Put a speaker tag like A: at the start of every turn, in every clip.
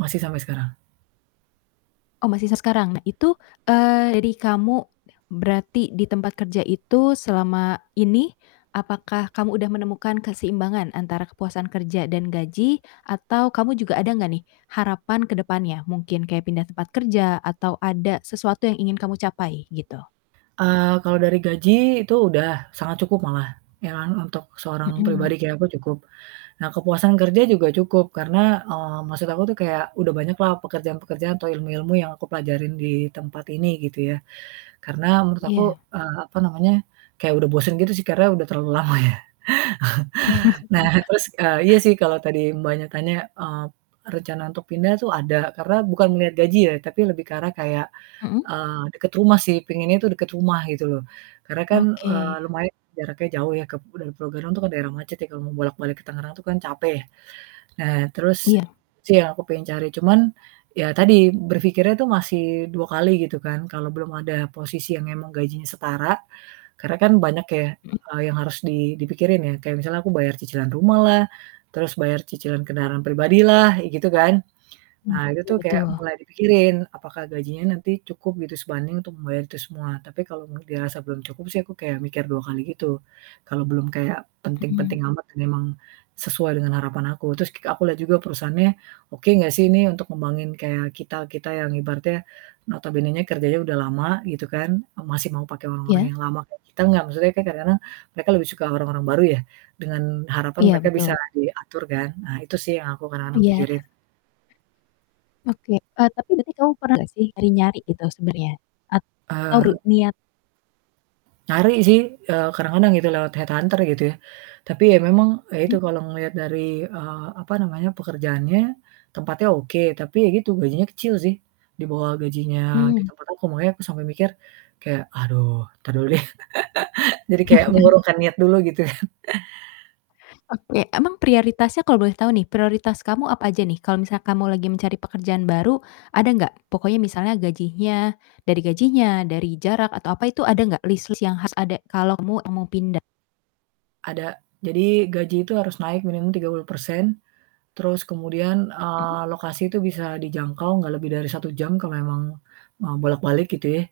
A: Masih sampai sekarang.
B: Oh masih sekarang. Nah itu, eee, dari kamu berarti di tempat kerja itu selama ini, apakah kamu udah menemukan keseimbangan antara kepuasan kerja dan gaji? Atau kamu juga ada nggak nih harapan ke depannya? Mungkin kayak pindah tempat kerja atau ada sesuatu yang ingin kamu capai gitu?
A: Eee, kalau dari gaji itu udah sangat cukup malah, ya kan untuk seorang
B: Mhm.
A: pribadi kayak aku cukup. Nah kepuasan kerja juga cukup, karena, eee, maksud aku tuh kayak udah banyak lah pekerjaan-pekerjaan atau ilmu-ilmu yang aku pelajarin di tempat ini gitu ya. Karena menurut aku,
B: Iya.
A: eee, apa namanya, kayak udah bosen gitu sih, karena udah terlalu lama ya. Nah terus, eee, iya sih kalau tadi Mbaknya tanya, eee, rencana untuk pindah tuh ada karena bukan melihat gaji ya, tapi lebih ke arah kayak,
B: Mhm.
A: eee, deket rumah sih, penginnya tuh deket rumah gitu loh. Karena kan, eee,
B: Oke.
A: lumayan jaraknya jauh ya kep dari Pulogadung itu kan daerah macet ya kalau mau bolak balik ke Tangerang itu kan capek ya. Nah terus
B: Iya.
A: sih yang aku pengen cari, cuman ya tadi berpikirnya tuh masih 2 kali gitu kan kalau belum ada posisi yang memang gajinya setara, karena kan banyak ya,
B: Mhm.
A: eee, yang harus di dipikirin ya, kayak misalnya aku bayar cicilan rumah lah, terus bayar cicilan kendaraan pribadi lah, kek gitu kan.
B: Mmm
A: Nah itu
B: betul
A: tuh kayak
B: betul.
A: mulai dipikirin. Apakah gajinya nanti cukup gitu, sebanding untuk membayar itu semua. Tapi kalau m dirasa belum cukup sih aku kayak mikir 2 kali gitu. Kalau belum kayak
B: Mhm.
A: penting-penting amat dan memang sesuai dengan harapan aku. Terus k aku lihat juga perusahaannya oke gak sih ini untuk ngembangin kayak kita-kita yang ibaratnya notabenenya kerjanya udah lama gitu kan, eee, masih mau pake orang-orang
B: Iya.
A: yang lama kayak kita enggak. Maksudnya kan kadang-kadang mereka lebih suka orang-orang baru ya dengan harapan
B: Iya,
A: mereka bisa
B: betul.
A: diatur kan. Nah itu sih yang aku kadang-kadang
B: Iya.
A: pikirin.
B: Oke, eee, tapi berarti kamu pernah gak sih nyari-nyari gitu sebenernya atau ru
A: Eee
B: niat
A: Nyari sih, eee, kadang-kadang gitu lewat headhunter gitu ya. Tapi ya memang ya itu
B: Hmm.
A: kalau ngelihat dari, eee, apa namanya, pekerjaannya, tempatnya oke, tapi ya gitu, gajinya kecil sih. Di bawah gajinya di
B: Hmm.
A: tempat aku, makanya aku sampai mikir kayak, "Aduh, entar dulu deh." Jadi kayak mengurungkan niat dulu gitu.
B: Oke, emang prioritasnya kalau boleh tahu nih, prioritas kamu apa aja nih kalau misal kamu lagi mencari pekerjaan baru ada nggak? Pokoknya misalnya gajinya dari gajinya, dari jarak atau apa itu ada nggak list-list yang harus ada kalau kamu mau pindah?
A: Ada. Jadi gaji itu harus naik minimum 30% terus kemudian, eee,
B: Mmm.
A: lokasi itu bisa dijangkau, gak lebih dari 1 jam kalau emang, eee, bolak-balik gitu ya.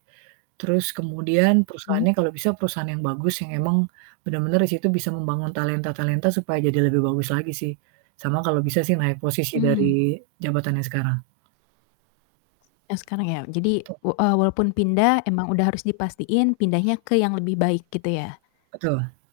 A: Terus kemudian
B: Hmm.
A: perusahaannya kalau bisa perusahaan yang bagus yang emang bener-bener di situ bisa membangun talenta-talenta supaya jadi lebih bagus lagi sih. Sama kalau bisa sih naik posisi
B: Mmm.
A: dari jabatan yang sekarang.
B: Yang sekarang ya jadi
A: Tu.
B: we eee, walaupun pindah emang udah harus dipastiin pindahnya ke yang lebih baik gitu ya.
A: Betul.